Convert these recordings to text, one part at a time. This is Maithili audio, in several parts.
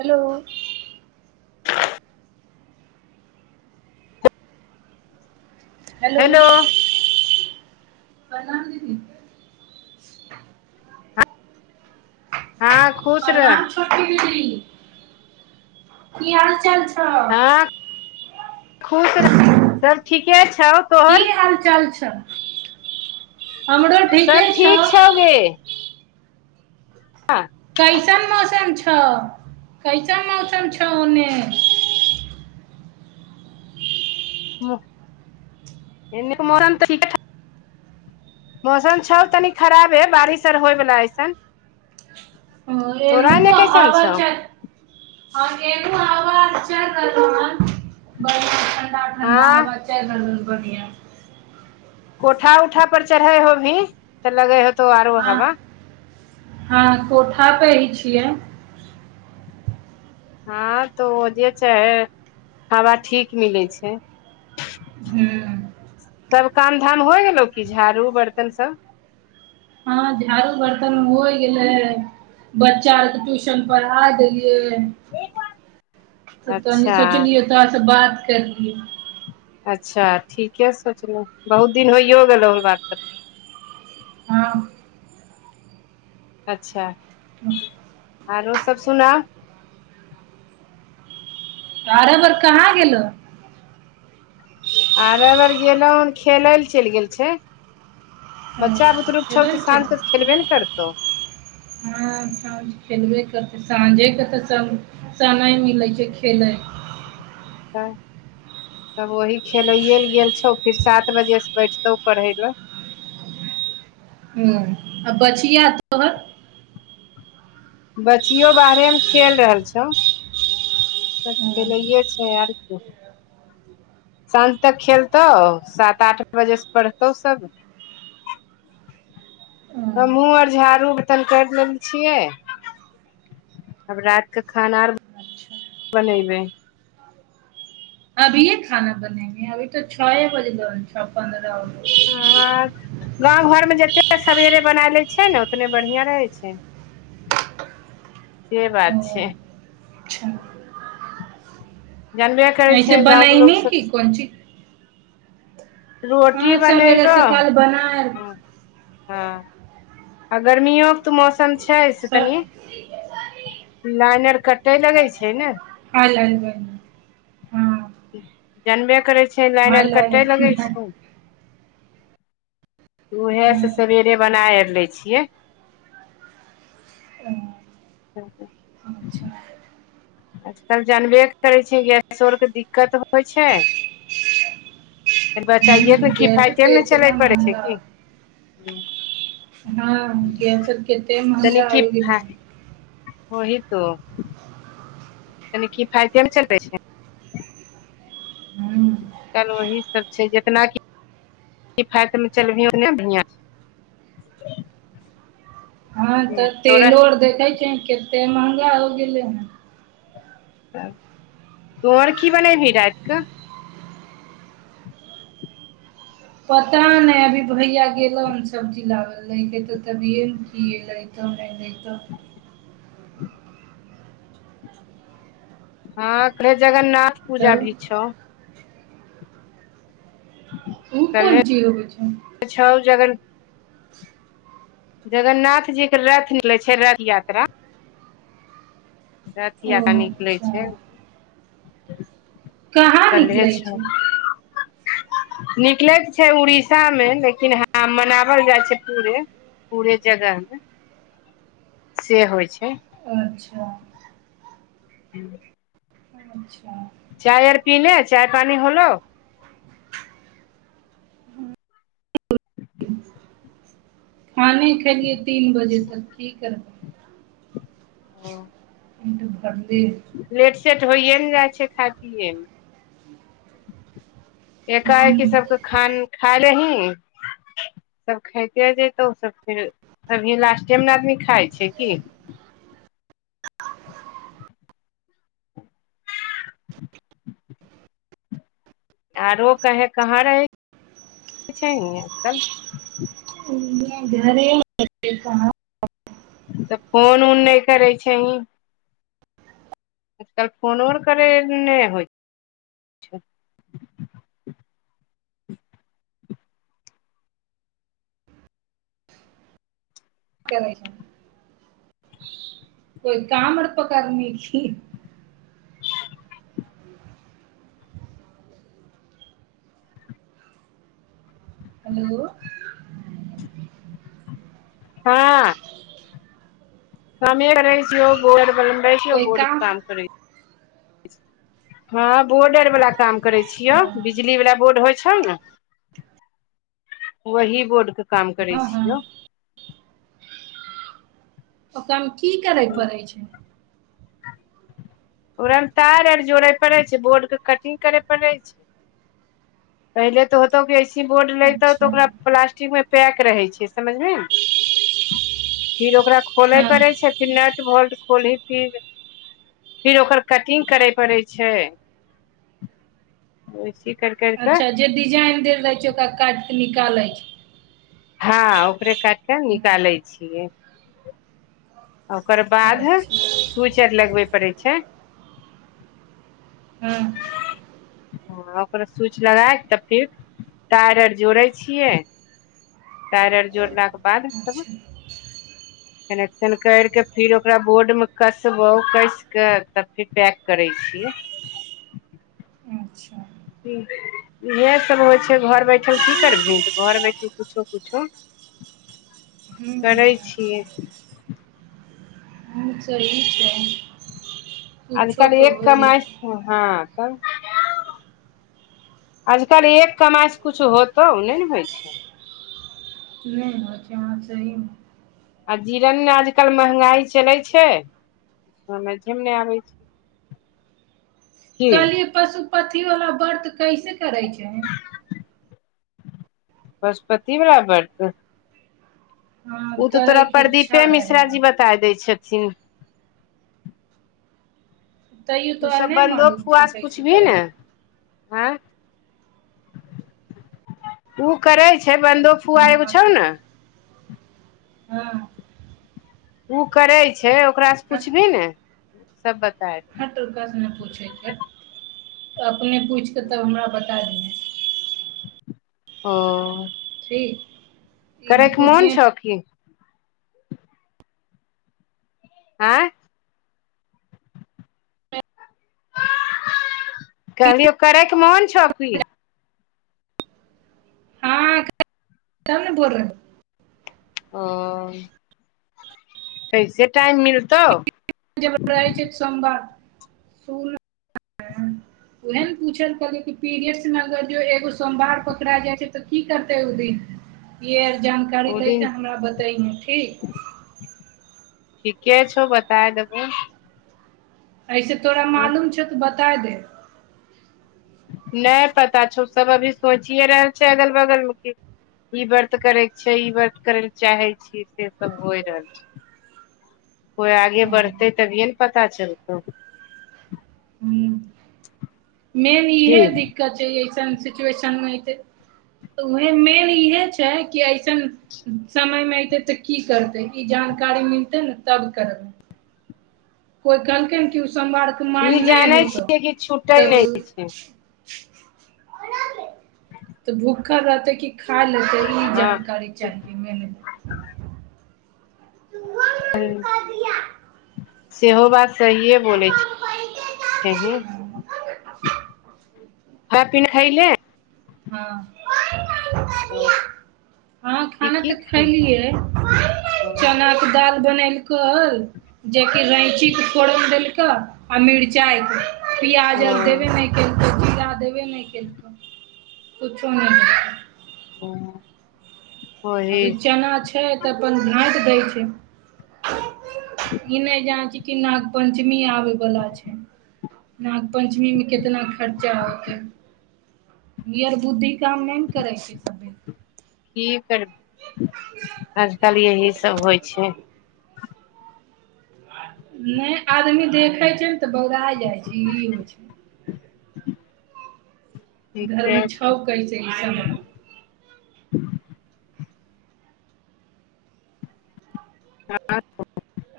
हेलो [inaudible] हेलो प्रणाम दीदी हँ खुश रह प्रणाम छोटी दीदी की हाल चाल छै हँ खुश रह सब ठीके छौ की तोहर हाल चाल छ सब ठीक छौ गे हँ कैसन मौसम छौ कैसन मौसम छौ ओने एने मोरन तऽरीका मौसम छौ तनी खराबे बारिश आर होयवाला ऐसन ह तोरा एन एने तऽ कैसन छौ आवाज छै आ [unintelligible] आजार हं ठण्डा हँ हवा चैल रहल सौ बनिये कोठा ऊठा पर चढ़े हो भी तऽ लगे हो तो आरो हँ हवा हँ कोठा पे ही छियै हँ तो जे छै हवा ठीक मिलै छै हूं सब काम धाम होइ हेनु की झाड़ू बर्तन सब हँ झाडू बर्तन होइ गेलै बच्चा आरके ट्यूशन पढ़ाय देलियै त तनी अच्छा सोचलियै तोड़ा से बात कैरलि अच्छा ठीके सोचलहु बहुत दिन होइयो गेलहु बात कर हँ अच्छा ह आरो सब सुनाउ बारऽ बर कहाँ गेलो आर अबर गेलहुँ हन खेलय लए चलि गेल छै ओ बच्चा बुतरुक छौ खेलै लए तऽ साँझ त चलि तऽ खेलबे ने करतौ हँ सांझ खेलबे करतै साँझेके तऽ सभ समाइ मिलै छै खेलैय तऽ त वही खेलैए ले गेल छौ फेर सात बजे से बैठतौ पढ़े ले हूं आ बच्चिया तो बच्चियो बाहरे मे खेल रहल छौ सब हँ खेलैेये छै आर कु साँझ तक खेलतौ सात आठ बजे स पढ़तौ सब हँ हमहुँ आर झाड़ू बर्तन करि लेल छियै आब रात क खाना आर अच्छा बनेबै अभीए खाना बनेभी अभी तो छ ए बजलौ छ पन्द्रह हँ गाँव घरमे जतेक सवेरे बना लैय छियै ने उतने बढ़िआं रहैत छै [unintelligible] से बात हँ छै अच्छा जानबे करै नै छै गाँंव के लोग बनइने सब की कोथिक रोटी हँ बनैब सबेरे ह सकाल बनायल हँ आ गर्मियोे तऽ मौसम छै स तनि लाइन आर कटय लगै छै ने हाय लायन जनबे करै छै लाइन और हाल हाल कटय लगै बनायल छै उएहे से सवेरे बनायै लै छियै ह [unintelligible] [unintelligible] आजकल जानबे करै छै गैसो आरके दिक्कत होइ छै फेर ह बच्चाइएके ने गैस किफायइतेमे तऽ ने इतना चलय पड़ै छै महंगा कि हँ गैसो कते महगा हो गेल ओही तो तनि की फायते मे चलै छै ह आ कल ओही सब छै जतनाक किफायतमे चलबही ओन्ने बढ़िआँ छै हँ छै तऽ तेलो तोरा आर देखे छै केते महगा हो गेले त तो आर की बनैलही राइत कऽ पता ने अभी भैया गेलौन सब्जी लागल ल ले के ते तभिये ने [unintelligible] की एले नहि नहि तऽ हँ फेर जगन्नाथ पूजा भी तब छौ उ कोन चीज होइ छौ छओ ज अग [unintelligible] न [inaudible] जगन्नाथ जीक के रथ मिलै छै रथ यात्रा ओ रथयात्रा निकलै अच्छा छै कहाँ कलहे निकलै छ छै [inaudible] निकलैत छै उड़ीसा मे लेकिन हँ मनावल जाइ छै पूरे पुरे जगह से होइ छै अच्छा [unintelligible] अच्छा चायर पीले चाय पानी होलो खाने खेलियए तीन बजे त की करबै कर दे लेट सेेट होइए ने जाइ छै खा पिये एका हूँ एकि सबके खान खा ले ही सब खइते जतौ सब फेर हमही लास्टे में न अभी खाय छियै की आरो कहे कहाँ रहै छी हीं इर [unintelligible] तऽ फोन ऊन नहि करै छहीं त फोन उर करै नहि होइ छै [inaudible] कोइ काम और पकरने छी हेलो [unintelligible] ती रहै छिय बोर बइ छ बोर काम करै [unintelligible] हँ बोर्ड आर वाला काम करै छियौ हँ बिजली वाला बोर्ड होइ छौ ने वही बोर्ड के काम करै हँ छियौ ओकरामे की करय पड़ै छै ओकरा मे तार आर जोड़े पड़े छै बोर्ड के कटिंग करे पड़े छै पहिले त होतौ कि ए सी बोर्ड लेतौ तऽ अच्छा ओकरा प्लास्टिक मे पैक रहै छै समझलिन फिर ओकरा खोलै हँ पड़ै छै फिर नट वोल्ट खोली फिर फिर ओकर कटिंग करै पड़ै छै वैसी करके अच्छा जे डिजाइन देल रहे छै ओकरा काट के निकालै छै हा ओकरे काटिकऽ छै हँ निकालै छियै ओकर बाध अच्छा स्विच आर लगबै पड़े छै हँ हँ ओकर स्विच लगाय क फिर टायर आर जोड़ै छियै टायर आर जोड़लाक बाद अच्छा कनेक्शन करिके फिर ओकरा बोर्डमे कसबौ कैस कऽ तब फिर पैक करै छियै अच्छा इएह सब होइ छै घर बैठल की करबही तऽ घर बैठल किुछो कुछो ध [inaudible] करै छियै चलि छै कुछो आजकल तऽ एक हो कमाइ जेतै स हँ तब आजकल एक कमायसँ कुछो होतौ नहि ने होइ छै नहि बचैह हाॅं सही मे आ जीरण मे आजकल महंगाई चलै छै समैझे मे ने आबै छै की कहलिए पशु पथी वाला व्रत कैसे करै छै पशुपति वाला वर्त हँ उ त तोरा करैके प्रदीपे इच्छा रहै मिश्राजी बताय दय छथिन तैयो ओ तोरा सब नहि बन्दो मालूम फुआ छौ स कैसे पुछभी करै ने छै आंई उ करै छै छै बन्दो फुआ हँ एगो छौ ने हँ उ करै छै ओकरासँ पुछबही ने सब बताय दे। हँ तकासँ नहि पूछै छ तऽ अपने पूछिकेऽ हमरा बता दिहै ह [inaudible] करैके मोन पूछिये छौ की आँई कहलियौ करैके मोन छौ की हँ तब ने बोलौ हौ ह कैसे टाइम मिलतौ जब रहै छै संवाद सुल उहे ने पूछे ल कहलिय कि पीरियड्स मे अगर एगो सोमवार पकड़ा जाइ छै त की करतै ओ दिन य आर जानकारी ओ लै दिन के हमरा बतेहे ठीक ठीके छौ बताय देबो ऐसे तोरा हँ मालूम छौ त बताई दे नहि पता छौ सब अभी सोचिए रहल छै अगल बगल मे की ई वर्त करेके छै ई वर्त करे ल चाहे छी से सब होइ रहल छै कोइ आगे हँ बढ़तै तभिये ने पता चलतौ हूं मेन की इहे दिक्कत छै अऐसन सिचुएशन मे एते उह मेन इहे छै कि ऐसन समयमे अयतै तऽ की करतै ई जानकारी मिलतै ने तब कर कोइ कहलकै कि ओ सोमवार सोमवार ई नइ जानै होतह छियै कि छूटै तब नहि छै तऽ भूखा रहतै की खा लेत ई हँ जानकारी चाहिए ह्म सेहो बात सहिए बोलै छी खा [unintelligible] हँ हँ की खाना की तऽ खैले? खलियै चना के दाल बनेल कल जेकि रैंचीके फोरन देलकै आ मिरचाइ के पियाज आर देबे ओ नहि केलके जीरा देबे नहि केलके कुछो न ओ अभी चना छै त अपन झाँट दै छै ई नहि जान छी कि नागपंचमी आबे बला छै नाग पंचमीमे कतना खर्चा होतै ई यर बुद्धि काम नहि ने करै छै कि कर आजकल यही सब होइ छै नहि आदमी देखे छै ने त बौराई जाइ छै ई होइ छै घरमे ठीके छौ छै कैसे [unintelligible] ई सब हँ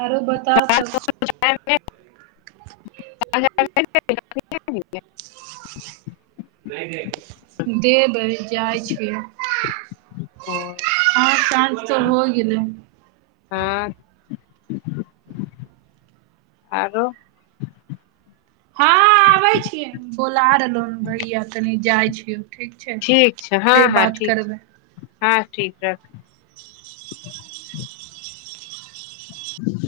आरो बताउ त [unintelligible] देबै जाइ छी आ सांझ तऽ हो गेलै हँ आरो हँ आबे छीयौ बोला रहलो भैया कनि जाय छीय ठीक छै ठीक छै हँ फेर हँ बात ठीक छै करब हँ ठीक राख ह